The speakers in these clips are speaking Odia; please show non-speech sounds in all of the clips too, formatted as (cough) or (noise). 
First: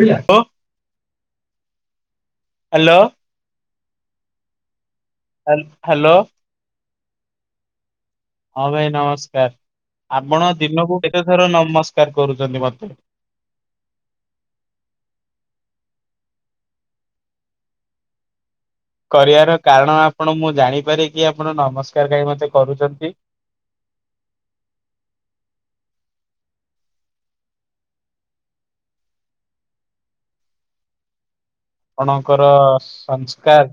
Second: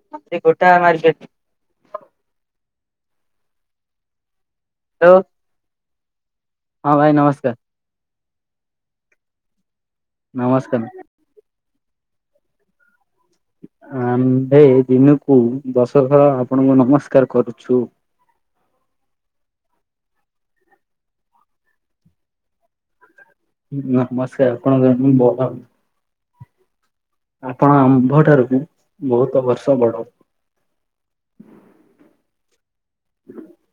ହ୍ୟାଲୋ ଗୋଟା ମାର୍କେଟ। ହ୍ୟାଲୋ ହ୍ୟାଲୋ ହ୍ୟାଲୋ ହଁ ଭାଇ ନମସ୍କାର। ହଁ ଭାଇ ନମସ୍କାର ଆପଣ ନମସ୍କାର ଦିନକୁ କେତେଥର ନମସ୍କାର କରୁଛନ୍ତି ମତେ। ଆମ୍ଭେ ଦିନକୁ ଦଶ ଥର ଆପଣଙ୍କୁ ନମସ୍କାର କରୁଛୁ। କରିବାର କାରଣ ଆପଣ ମୁଁ ଜାଣିପାର କି ଆପଣ ନମସ୍କାର କାହିଁ ମତେ କରୁଛନ୍ତି। ନମସ୍କାର (unintelligible) ଆପଣ ଆମ୍ଭ ଠାରୁ ବହୁତ ବର୍ଷ ବଡ। ଆପଣଙ୍କର ସଂସ୍କାର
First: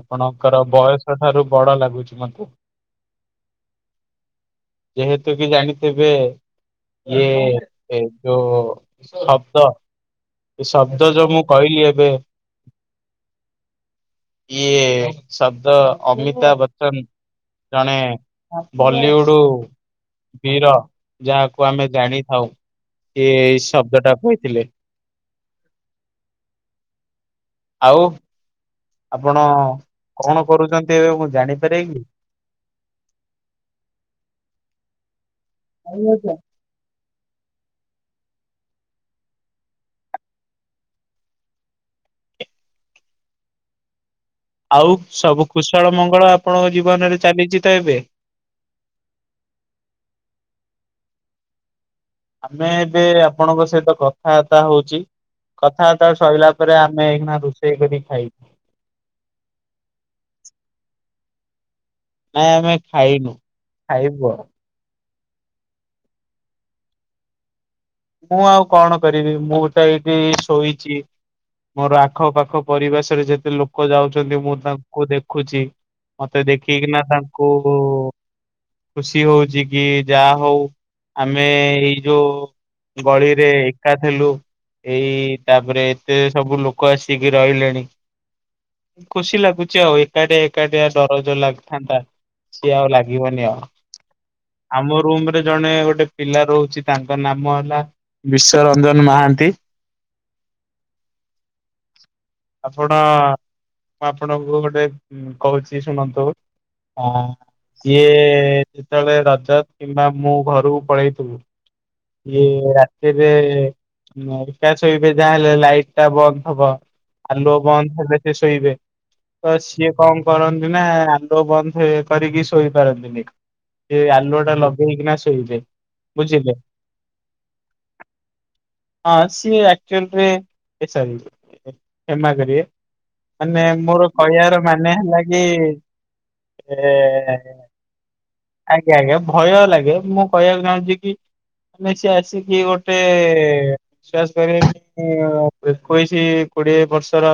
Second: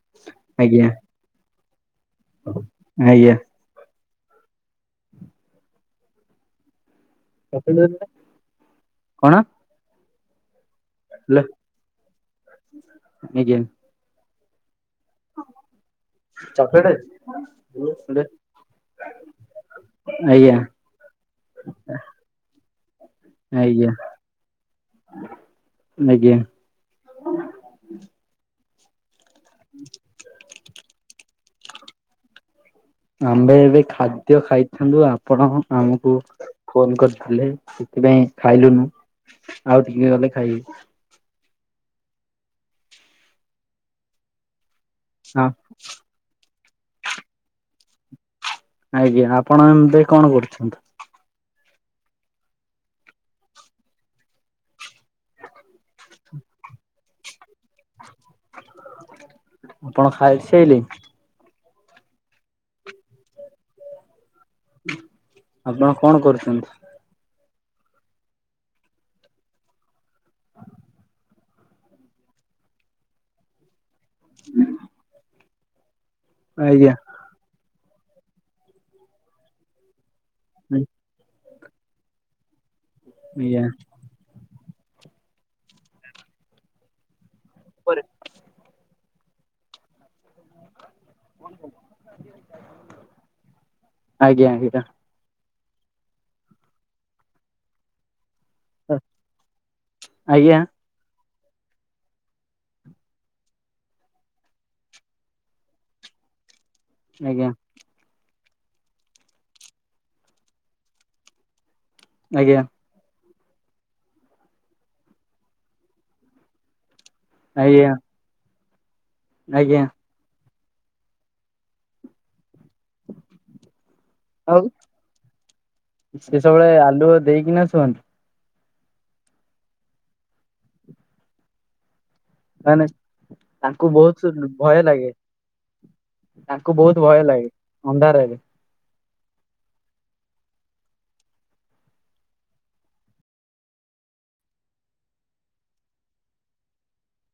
ଆପଣଙ୍କର ଆଜ୍ଞା ବୟସ ଠାରୁ ବଡ ଲାଗୁଛି ମ। ଆଜ୍ଞା ଯେହେତୁ କି ଜାଣିଥିବେ ଏ ଯୋ କଣ ଶବ୍ଦ। ଏ ଶବ୍ଦ ଯୋଉ ଆଜ୍ଞା ମୁଁ କହିଲି ଏବେ ଆଜ୍ଞା ଇଏ ଶବ୍ଦ ଅମିତାଭ ବଚ୍ଚନ ଜଣେ ବଲିଉଡ ବୀର ଯାହାକୁ ଆମେ ଜାଣିଥାଉ ସେ ଏଇ ଆଜ୍ଞା ଶବ୍ଦ ଟା କହିଥିଲେ। ଆଜ୍ଞା ଆଉ ଆପଣ କଣ କରୁଛନ୍ତି ଏବେ ମୁଁ ଜାଣିପାରେ କି? ଆମ୍ଭେ ଏବେ ଖାଦ୍ୟ ଖାଇଥାନ୍ତୁ ଆପଣ ଆମକୁ ଫୋନ କରି ଥିଲେ ସେଥିପାଇଁ ଖାଇଲୁନୁ ଆଉ ଟିକେ ଗଲେ ଖାଇ ଆଉ ସବୁ ହଁ କୁଶଳ ମଙ୍ଗଳ ଆପଣଙ୍କ ଜୀବନରେ ଚାଲିଛି ତ ଏବେ। ଆଜ୍ଞା ଆପଣ ଏବେ କଣ କରୁଛନ୍ତି? ଆମେ ଏବେ ଆପଣଙ୍କ ସହିତ କଥାବାର୍ତ୍ତା ହଉଛି। କଥା ବାର୍ତ୍ତା ସଇଲା ପରେ ଆମେ ଏଇନା ରୋଷେଇ କରି ଖାଇବୁ। ଆପଣ ଖାଇ ସାଇଲେଣି। ନାଇଁ ଆମେ ଖାଇନୁ ଖାଇବୁ ଆଉ। ଆପଣ କଣ କରୁଛନ୍ତି? ମୁଁ ଆଉ କଣ କରିବି ମୁଁତ ଏଇଠି ଶୋଇଚି। ମୋର ଆଖ ପାଖ ପରିବେଶରେ ଯେତେ ଲୋକ ଯାଉଚନ୍ତି ମୁଁ ତାଙ୍କୁ ଦେଖୁଚି। ମତେ ଆଜ୍ଞା। ଦେଖିକିନା ତାଙ୍କୁ ଖୁସି ହଉଚିକି ଯାହା ହଉ ଆମେ ଏଇ ଯୋଉ ଗଳିରେ ଆଜ୍ଞା ଏକା ଥିଲୁ ଏଇ ତାପରେ ଏତେ ସବୁ ଲୋ ଲୋକ ଆସିକି ରହିଲେଣି ଖୁସି ଲାଗୁଚି ଆଉ ଏକାଟିଆ ଏକାଟିଆ ଡର ଯୋଉ ଲାଗିଥାନ୍ତା ସିଏ ଆଉ ଲାଗିବନି ଆଉ ଆଜ୍ଞା ଆଜ୍ଞା ଆମର ରୁମ୍ ରେ ଜଣେ ଗୋଟେ ପିଲା ରହୁଚି ତାଙ୍କ ନାମ ହେଲା ବିଶ୍ଵରଞ୍ଜନ ମହାନ୍ତି। ଆଜ୍ଞା ଆପଣ ମୁଁ ଆପଣଙ୍କୁ ଗୋଟେ କହୁଚି ଶୁଣନ୍ତୁ? ହଁ ଆଜ୍ଞା ସିଏ ଯେତେବେଳେ ରଜ କିମ୍ବା ମୁଁ ଘରକୁ ପଳେଇଥିବୁ ଆଜ୍ଞା ଆଜ୍ଞା ଇଏ ରା ତିରେ ଉଁ ଏକା ଶୋଇବେ ଯାହା ହେଲେ ଲାଇଟିଟା ବନ୍ଦ୍ ହବ ଆଲୁଅ ବନ୍ଦ୍ ହେଲେ ସିଏ ଶୋଇବେ ଆଜ୍ଞା ତସିଏ କ କରନ୍ତିନା ଆଲୁଅ ବନ୍ଦ୍ ଥିବେ କରିକି ଶୋଇ ପାରନ୍ତିନି ସିଏ ଆ ଆଲୁଅଟା ଆଉ ଲଗେଇ କିନା ଶୋଇବେ ବୁଝିଲେ। ସେ ସବୁବେଳେ ଆଲୁଅ ଦେଇକିନା ଶୁଅନ୍ତି। ହଁ ସିଏ ଆକ୍ଚୁଆଲିରେ ହେ ସରି କ୍ଷମା କରିବେ ମାନେ ମାନେ ତାଙ୍କୁ ମୋର ବହୁତ କହିବାର ଭୟ ମାନେ ଲାଗେ ହେଲା କି ତାଙ୍କୁ ଏ ବହୁତ୍ ଭୟ ଲାଗେ ଅନ୍ଧାରେବି ଆଜ୍ଞା ଆଜ୍ଞା ଭୟ ଲାଗେ ମୁଁ କହିବାକୁ ଚାହୁଁଚିକି ମାନେ ସିଏ ଆସି କିଏ ଗୋଟେ ବିଶ୍ୱାସ କରିବେନି ଏକୋଇଶି କୋଡିଏ ବର୍ଷର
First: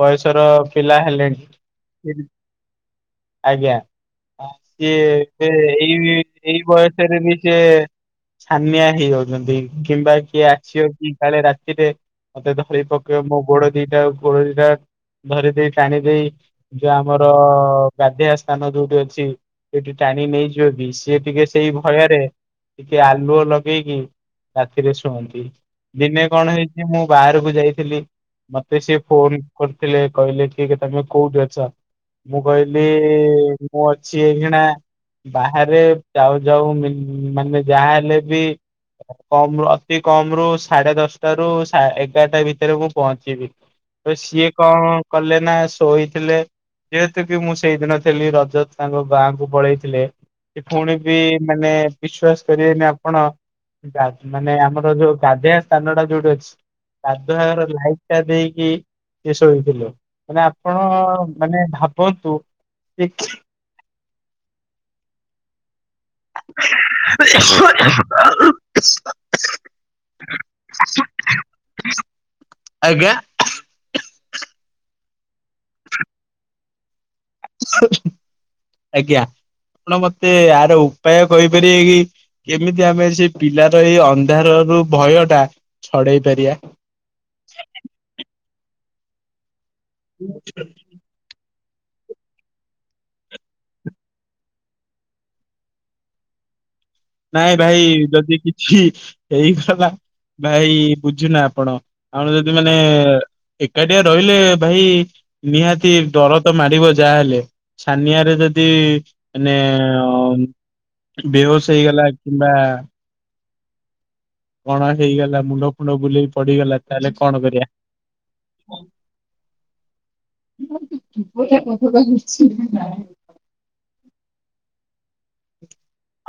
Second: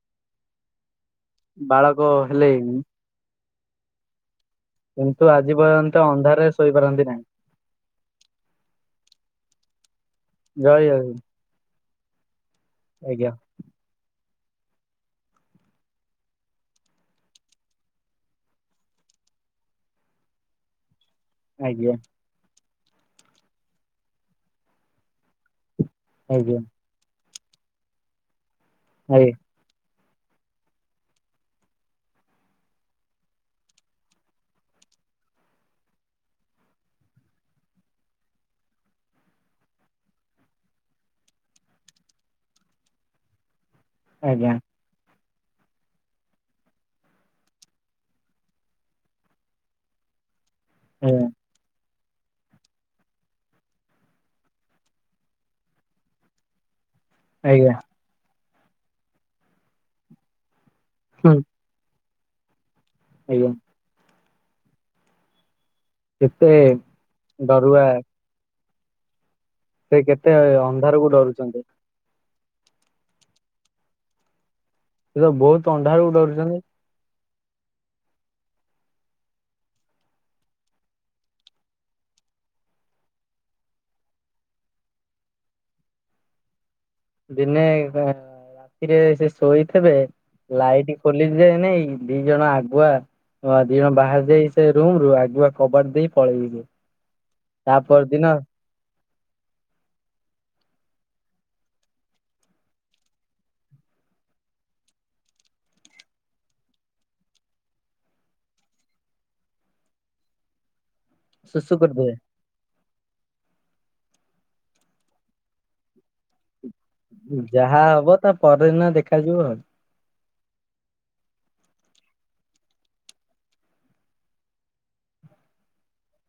ବୟସର ପିଲା ହେଲେଣି ବାଳକ ହେଲେଣି ଆଜ୍ଞା ସିଏ କିନ୍ତୁ ଆଜି ପର୍ଯ୍ୟନ୍ତ ଏଇ ଅନ୍ଧାରରେ ଏଇ ଶୋଇପାରନ୍ତି ନାହିଁ ବୟସରେବି ସିଏ ଛାନିଆ ହେଇ ଯାଉଚନ୍ତି କିମ୍ବା କିଏ ଜୟ ଆସିବକି ଜଗନ୍ନାଥ କାଳେ ରାତିରେ ମତେ ଧରି ପକେଇବ ଆଜ୍ଞା ମୋଗୋଡ଼ ଦିଟା ଉର୍ ଦିଟା ଧରି ଦେଇ ଟାଣି ଦେଇ ଯଉ ଆମର ଗାଧେଇବା ସ୍ଥାନ ଯୋଉଠି ଅଛି ସେଠି ଟାଣି ନେଇଯିବିସ୍ ଜିଏ ଟିକେ ସେଇ ଆଜ୍ଞା ଭୟରେ ଟିକେ ଆଲୁଅ ଲଗେଇକି ରାତିରେ ଶୁଅନ୍ତି। ଦିନେ କଣ ଆଜ୍ଞା ହେଇଚି ମୁଁ ବାହାରକୁ ଯାଇଥିଲି ମତେ ସିଏ ଫୋନ୍ କରିଥିଲେ କହିଲେକି କିତମେ କୋଉଠି ଅଛ। ମୁଁ କହିଲି ମୁଁ ଅଛି ଏଇକ୍ଷୀଣା ବାହାରେ ଯାଉ ଯାଉ ମି ମାନେ ଯାହା ହେଲେବି କମରୁ ଅତି କମରୁ ସାଢେ ଦଶଟାରୁ ସା ଏଗାରଟା ଭିତରେ ମୁଁ ପହଞ୍ଚିବି। ତ ଆଜ୍ଞା ସିଏ ଆଜ୍ଞା କଣ କଲେନା ଶୋଇଥିଲେ। ଯେହେତୁକି ମୁଁସେଇ ଦିନ ଥିଲି ରଜତ୍ ତାଙ୍କ ଗାଁକୁ ପଳେଇଥିଲେ। କି ଫୁଣିବି ଆଜ୍ଞା ମାନେ ବିଶ୍ଵାସ କରିବେନି ଆପଣ ଗା ମାନେ ଆମର ଯୋଉ ଗାଧେଇବା ସ୍ଥାନଟା ଯୋଉଠି ଅଛି ଗାଧୁଆ ଘର ଆଜ୍ଞା ଲାଇଟ୍ ଟା ଦେଇକି ସେଶୋଇଥିଲେ ମାନେ ଆପଣ ମାନେ ଭାବନ୍ତୁ ଦେଖି ଆଜ୍ଞା କେତେ ଡରୁଆ ସେ କେତେ ଅନ୍ଧାରକୁ ଡରୁଚନ୍ତି। ଆଜ୍ଞା। ସେତ ବହୁତ୍ ଅନ୍ଧାରକୁ ଡରୁଚନ୍ତି। ଆଜ୍ଞା ଆପଣ ମତେ ଆର ଉପାୟ କହିପାରିବେକି? କେମିତି ଆମେ ସେପିଲାର ଏଇ ଅନ୍ଧାରରୁ ଭୟଟା ଛଡ଼େଇ ପାରିବା। ଦିନେ ରାତିରେ ସେ ଶୋଇଥିବେ ଲାଇଟ କ ଲିଜା ଯେ ନାଇଁ କି ଦି ଜଣ ଆଗୁଆ ହଁ ଦି ଜଣ ବାହାରି ଯାଇ ସେ ରୁମ ରୁ ଆଗୁଆ କବାଟ ଦେଇ ପଳେଇଲେ। ନାଇଁ ଭାଇ ଯଦି କିଛି ହେଇଗଲା ଭାଇ ବୁଝୁନା ଆପଣ। ଆମର ଯଦି ମାନେ ଏକାଟିଆ ରହିଲେ ଭାଇ ନିହାତି ଡର ତ ମାାଡିବ ଯାହେଲେ। ଛାନିଆ ରେ ଯଦି ମାନେ ଅ ବେହୋସ୍ ଶୁଶୁ ହେଇଗଲା କରିଦେବେ କିମ୍ବା କଣ ହେଇଗଲା ମୁଣ୍ଡ ଫୁଣ୍ଡ ବୁଲେଇ ପଡିଗଲା। ତାହେଲେ କଣ କରିବା? ଯାହା ହବ ତା ପରଦିନ ଦେଖାଯିବ ଆଉ। ୁପଟା କତକା ବୁଝଛି। (unintelligible)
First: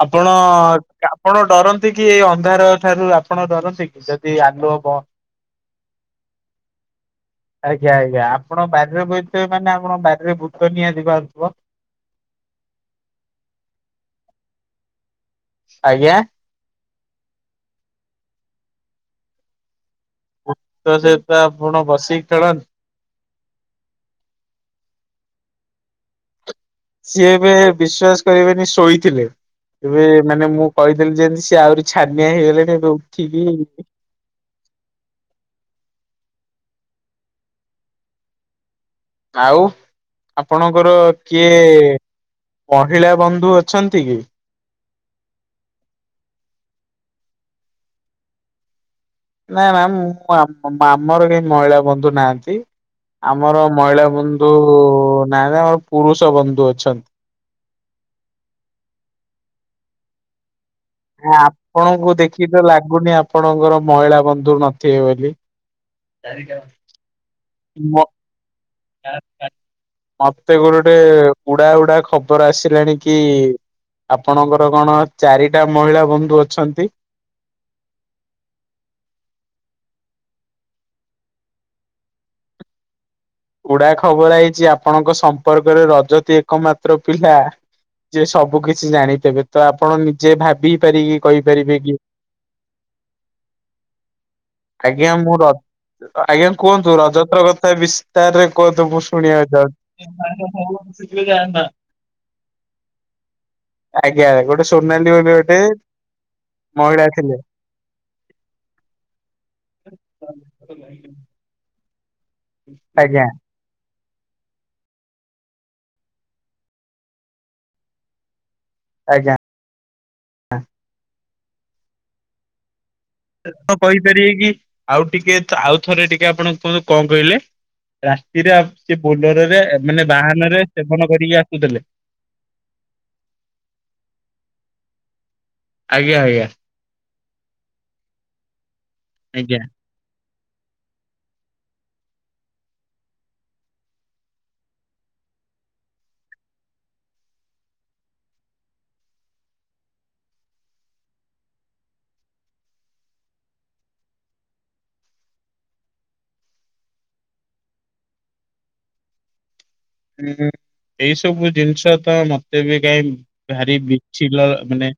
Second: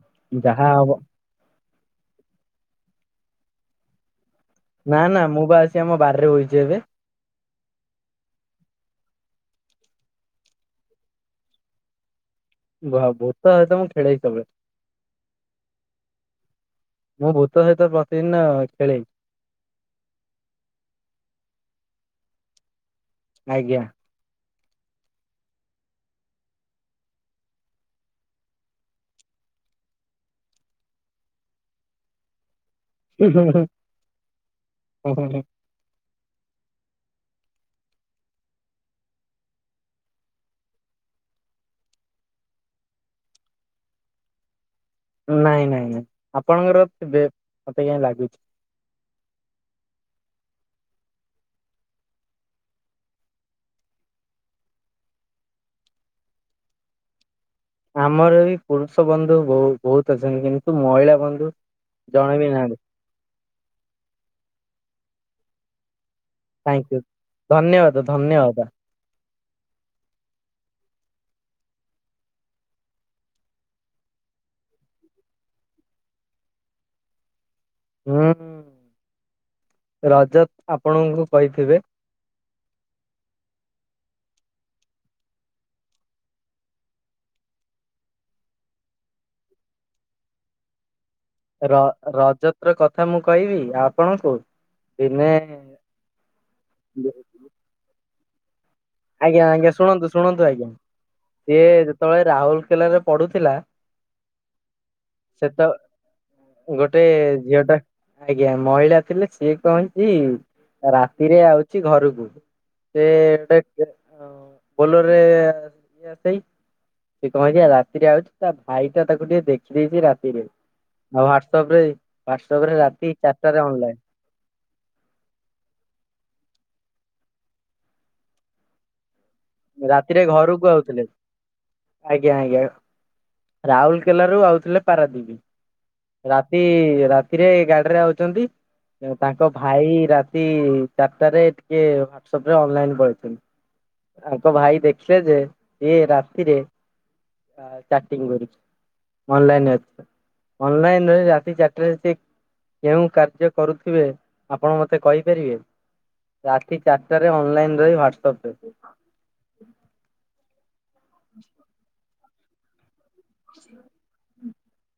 ଆପଣ ଆଉ ଯାହା ହବ ଆପଣ ଡରନ୍ତି କି ଏ ଅନ୍ଧାର ଠାରୁ ଆପଣ ଡରନ୍ତି କି ଯଦି ଆଲୁଅ ବ ନା ନା ମୁଁ ବା ଆସି ଆମ ବାର୍ରେ ବଇଚି ଏବେ। ଆଜ୍ଞା ଆଜ୍ଞା ଆପଣ ବାର୍ରେ ବଇଥିବେ ମାନେ ଆପଣ ବାର୍ରେ ଭୂତ ନିଆତି ବାହାରୁଥିବ। ବା ଭୂତ ହେତ ମୁଁ ଖେଳେଇ ସବଳେ। ଆଜ୍ଞା। ମୁଁ ଭୂତ ସହିତ ପ୍ରତିଦିନ ଖେଳେ। ଭୂତ ସହିତ ଆପଣ ବସିକି ଖେଳନ୍ତି। ଆଜ୍ଞା। ସିଏ ଏବେ ବିଶ୍ୱାସ୍ କରିବେନି ଶୋଇଥିଲେ। ଏବେ ମାନେ ମୁଁ କହିଦେଲିି ଯେମିତି ସିଏ ଆହୁରି ଛାନିଆ ହେଇଗଲେଣି। ହୁଁ ଉଠିକି ହୁଁ ହୁଁ ହୁଁ ହୁଁ ହୁଁ। ଆଉ ଆପଣଙ୍କର କିଏ ମହିଳା ବନ୍ଦୁ ଅଛନ୍ତି କି। ନାଇଁ ନାଇଁ ନାଇଁ ଆପଣଙ୍କର ଥିବେ ମତେ କାହିଁ ଲାଗୁଚି। ନାଇଁ ନା ମୁଁ ଆପ୍ ଆମର କେହି ମହିଳା ବନ୍ଧୁ ନାହାନ୍ତି। ଆମର ମହିଳା ବନ୍ଧୁ ନାଆନ୍ତି ଆମର ପୁରୁଷ ବନ୍ଧୁ ଅଛନ୍ତି। ଆମର ବି ପୁରୁଷ ବନ୍ଧୁ ବୋହୁ ବହୁତ ଅଛନ୍ତି କି ଆପଣଙ୍କୁ ଦେଖି ତ ନାହାନ୍ତି ଲାଗୁନି ଆପଣଙ୍କର ମହିଳା ବନ୍ଧୁ ନଥିବେ ବୋଲି। ଥାଙ୍କ୍ ୟୁ ମ ଧନ୍ୟବାଦ ଧନ୍ୟବାଦ। ମତେ କୋଉଠୁ ଗୋଟେ ଉଡା ଉଡା ଖବର ଆସିଲାଣି କି ଆପଣଙ୍କର କଣ ଚାରିଟା ମହିଳା ବନ୍ଦୁ ଅଛନ୍ତି। ହୁଁ ରଜତ୍ ଆପଣଙ୍କୁ କହିଥିବେ। ଉଡା ଖବର ଆଇଛି ଆପଣଙ୍କ ସମ୍ପର୍କରେ ରଜତି ଏକମାତ୍ର ପିଲା। ଯେ ସବୁ କିଛି ଜାଣିଥିବେ ତ ଆପଣ ନିଜେ ଭାବି ପାରିକି କହିପାରିବେ ର କି ରଜତ୍ ର କଥା ମୁଁ କହିବି ଆପଣଙ୍କୁ। ଆଜ୍ଞା ଦିନେ ମୁଁ ର ଆଜ୍ଞା କୁହନ୍ତୁ ରଜତ୍ ର କଥା ବିସ୍ତାର୍ରେ କୁହନ୍ତୁ ମୁଁ ଆଜ୍ଞା ଶୁଣିବାକୁ ଆଜ୍ଞା ଚାହୁଁଛି। ଶୁଣନ୍ତୁ ଶୁଣନ୍ତୁ ଆଜ୍ଞା ସିଏ ଯେତେବେଳେ ରାହୁଲ କେଲାରେ ପଢୁଥିଲା। ଆଜ୍ଞା ଗୋଟେ ଶୋନାଲି ବୋଲି ସେତ ଗୋଟେ। ଗୋଟେ ମହିଳା ଥିଲେ। ଝିଅ ଟା ଆଜ୍ଞା ମହିଳା ଥିଲେ ସିଏ କଣ ହେଇଛି ରାତିରେ ଆଉଚି ଘରକୁ। ସେ ଆଜ୍ଞା ଏଇଟି (inaudible) ବୋଲରରେ ଇଏ ଆସଇ ଭିକ ମାଗିଆ ରାତିରେ ଆଉଛି। ତା ଭାଇ ଟା ତାକୁ ଆଜ୍ଞା। ଟିକେ ଦେଖିଦେଇଛି ରାତିରେ ଆଉ ହ୍ଵାଟ୍ସପ୍ ରେ ହ୍ଵାଟ୍ସପ୍ ରେ ରାତି ଚାରିଟାରେ କହି ଅନଲାଇନ ପାରିବେକି। ଆଉ ଟିକେ ତ ଆଉ ଥରେ ଟିକେ ଆପଣ କୁହନ୍ତୁ କଣ କହିଲେ ରାତିରେ ଆସ୍ ସେ ବୋଲରରେ ମାନେ ରାତିରେ ବାହାନ ରେ ଘରକୁ ଆଉଥିଲେ ସେବନ କରିକି ଆସୁଥିଲେ। ଆଜ୍ଞା ଆଜ୍ଞା ରାହୁଲ୍ କେଲାରୁ ଆଉଥିଲେ ପାରାଦୀପ। ଆଜ୍ଞା ଆଜ୍ଞା ରାତି ରାତିରେ ଗାଡ୍ରେ ଆଉଚନ୍ତି ତାଙ୍କ ଆଜ୍ଞା ଭାଇ ରା ଚାର୍ଟାରେ ଟିକେ ହ୍ଵାଟ୍ସପ୍ ରେ ଅନଲାଇନ୍ ପଳେଇଥିଲେ। ତାଙ୍କ ଭାଇ ଦେଖିଲେ ଯେ ଇଏ ରାତିରେ ଚାଟିଂ କରୁଚି। ଅନ୍ଲାଇନ୍ ଅଛି ଅନ୍ଲାଇନ୍ ରାତି ଚାର୍ଟାରେ ସେ କେଉଁ କାର୍ଯ୍ୟ କରୁଥିବେ ଆପଣ ମତେ କହିପାରିବେ। ରାତି ଚାର୍ଟରେ ଅନ୍ଲାଇନ୍ ରହି ହ୍ଵାଟ୍ସଆପ୍ ରେ ଥିଲେ। ହୁଁ ଏଇ ସବୁ ଜିନ୍ଷ ତ ମତେ ବି କାଇଁ ଭାରି ବିଛି ମାନେ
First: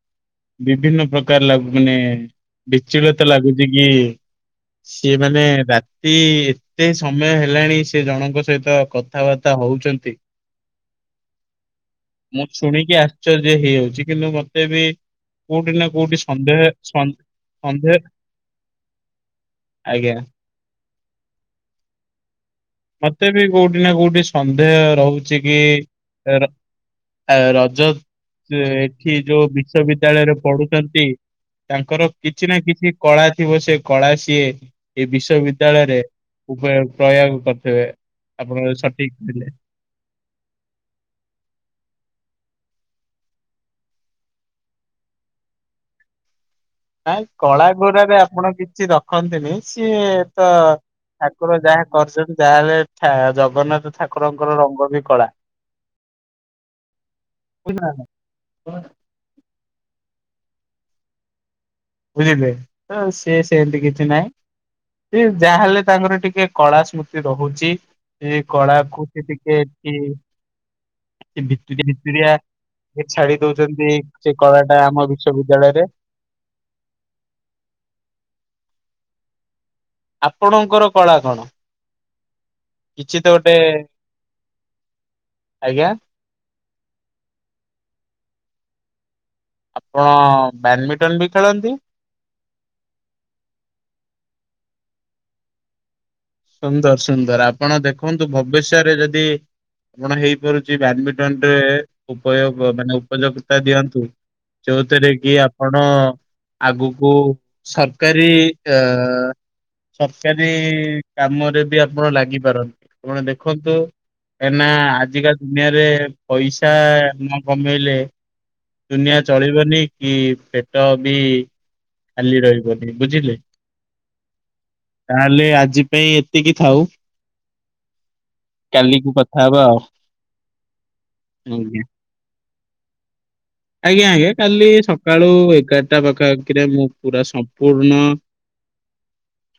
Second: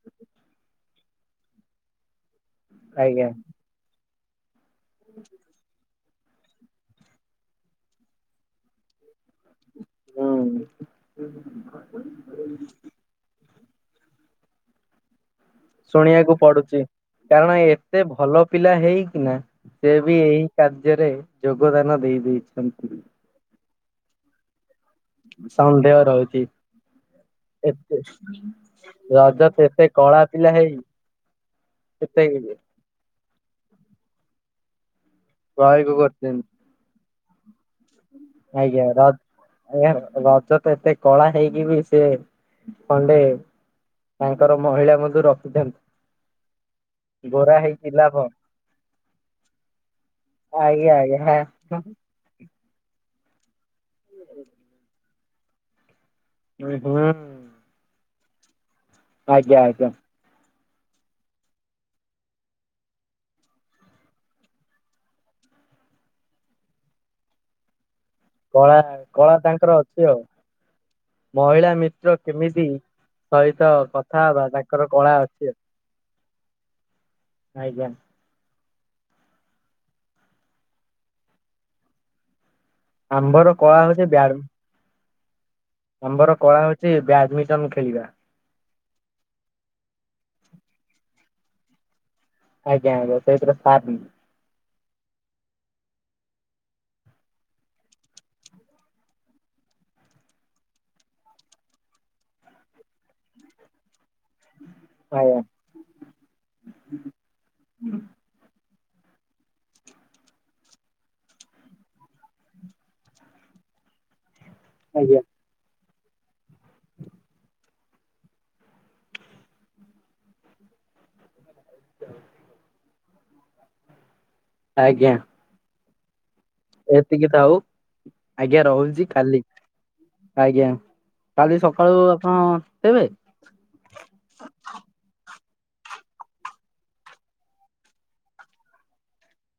ବିଭିନ୍ନ ପ୍ରକାର ଲ ମାନେ ଆଜ୍ଞା ବିଚଳତା ଲାଗୁଛି କି ସିଏ ମାନେ ରା କି ଏତେ ସମୟ ହେଲାଣି ସେ ଜଣଙ୍କ ସହିତ କଥାବାର୍ତ୍ତା ହଉ ଛନ୍ତି ହୁଁ ମୁଁ ଶୁଣିକି ଆଶ୍ଚର୍ଯ୍ୟ।। ହେଇଯାଉଛି କିନ୍ତୁ ମତେ ବି କୋଉଠି ନା କୋଉଠି ଶୁଣିବାକୁ ସନ୍ଦେହ ପଡୁଛି ସନ୍ କାରଣ ସନ୍ଦେହ ଏତେ ଭଲ ପିଲା ହେଇକି ନା ସେ ଆଜ୍ଞା ବି ଏହି କାର୍ଯ୍ୟରେ ଯୋଗଦାନ ଦେଇ ଦେଇଛନ୍ତି। ମତେ ବି କୋଉଠି ନା କୋଉଠି ସନ୍ଦେହ ରହୁଛି କି ସନ୍ଦେହ ରହୁଛି ଆ ରଜ ଏତେ ଏଠି ଯୋଉ ରଜତ ଏତେ କଳା ବିଶ୍ୱବିଦ୍ୟାଳୟରେ ପିଲା ହେଇ ପଢୁଛନ୍ତି ତାଙ୍କର ଏତେ କିଛି ନା କିଛି କଳା ଥିବ ସେ କଳା ସିଏ ଏ ପ୍ରୟୋଗ ବିଶ୍ୱବିଦ୍ୟାଳୟରେ କରୁଛନ୍ତି ପ୍ରୟୋଗ କରି ସେ ଆପଣ ଆଜ୍ଞା ର ସଠିକ ଥିଲେ। ଆଜ୍ଞା ରଜତ ଏତେ କଳା ହେଇକି ବି ସେ ଖଣ୍ଡେ ତାଙ୍କର ମହିଳା ମଧ୍ୟ ରଖିଚନ୍ତି। ନାଇଁ କଳା ଘରାରେ ଲାଭ ଆପଣ କିଛି ରଖନ୍ତିନି ସିଏ ତ ଆଜ୍ଞା ଆଜ୍ଞା ଠାକୁର ଯାହା କରିଛନ୍ତି ଯହାହେଲେ ଜଗନ୍ନାଥ ଠାକୁରଙ୍କର ରଙ୍ଗ ବି କଳା। ଉ ହୁଁ। ବୁଝିଲା ହ ଆଜ୍ଞା, ଆଜ୍ଞା। ବୁଝିଲେ ତ ସିଏ ସେମିତି କିଛି ନାହିଁ। ସେ ଯାହାହେଲେ ତାଙ୍କର ଟିକେ କଳା ସ୍ମୃତି ରହୁଛି। ସେ କଳା କଳାକୁ ସେ କଳା ଟିକେ ତାଙ୍କର ସେ ଅଛି ଆଉ ମହିଳା ଭିତ ମିତ୍ର ଭିତରିଆ କେମିତି ଛାଡି ସହିତ ଦଉଛନ୍ତି କଥା ସେ ହବା କଳା ଟା ତାଙ୍କର ଆମ ଅଛି ଆଉ। ବିଶ୍ଵବିଦ୍ୟାଳୟରେ ଆଜ୍ଞା। ଆପଣଙ୍କର କଳା କଣ? କିଛି ତ ଗୋଟେ ଆମ୍ଭର କଳା ହଉଛି ଆଜ୍ଞା ଆମ୍ବର କଳା ହଉଛି ବ୍ୟାଡମିଣ୍ଟନ ଖେଳିବା। ଆପଣ ବ୍ୟାଡ଼ମିଣ୍ଟନ ବି ଖେଳନ୍ତି। ଆଜ୍ଞା ଆଜ୍ଞା ସେଇଥିରେ ସାରିଲି। ସୁନ୍ଦର ସୁନ୍ଦର ଆପଣ ଦେଖନ୍ତୁ ଭବିଷ୍ୟରେ ଯଦି ଆପଣ ହେଇପାରୁଛି ବ୍ୟାଡମିଣ୍ଟନ ରେ ଉପଯୋଗ ମାନେ ଉପଯୋଗତା ଦିଅନ୍ତୁ। ଯୋଉଥିରେ କି ଆଜ୍ଞା ଆପଣ ଆଗକୁ ସରକାରୀ ଅ ସରକାରୀ କାମରେ ବି ଆପଣ ଲାଗିପାରନ୍ତି କଣ ଦେଖନ୍ତୁ ଏନା ଆଜ୍ଞା ଆଜିକାଲି ଦୁନିଆରେ ପଇସା ନ କମେଇଲେ ଦୁନିଆ ଚଳିବନି କି ପେଟ ବି କାଲି ରହିବନି ବୁଝିଲେ ଆଜ୍ଞା ତାହେଲେ ଆଜି ପାଇଁ ଏତିକି ଥାଉ ଏତିକି ଥାଉ ଆଜ୍ଞା ରହୁଛି କାଲିକୁ କାଲି କଥା ହବା ଆଉ ଆଜ୍ଞା କାଲି ଆଜ୍ଞା। ସକାଳୁ ଆପଣ ଥିବେ? ଆଜ୍ଞା ଆଜ୍ଞା କାଲି ସକାଳୁ ଏଗାରଟା ପାଖାପାଖିରେ ମୁଁ ପୁରା ସମ୍ପୂର୍ଣ୍ଣ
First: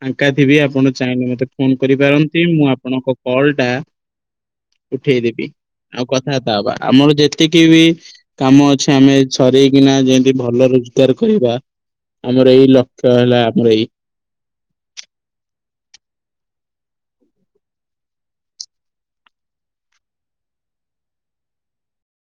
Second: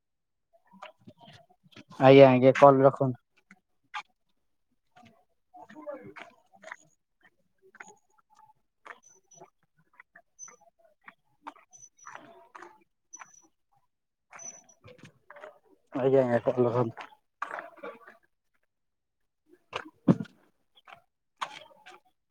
ଫାଙ୍କା ଥିବି ଆପଣ ଚାହିଁଲେ ମତେ ଫୋନ ଆଜ୍ଞା କରିପାରନ୍ତି ଆଜ୍ଞା ମୁଁ କଲ ଆପଣଙ୍କ ରଖନ୍ତୁ କଲ ଟା ଉଠେଇଦବି ଆଉ କଥାବାର୍ତ୍ତା ହବା। ଆମର ଯେତିକି ବି କାମ ଅ ଅଛି ଆମେ ସରେଇକିନା ଯେମତି ଭଲ ରୋଜଗାର କରିବା। ଆମର ଏଇ ଲକ୍ଷ୍ୟ ହେଲା ଆମର ଏଇ ଆଜ୍ଞା ଆଜ୍ଞା ଭଲ କଥା।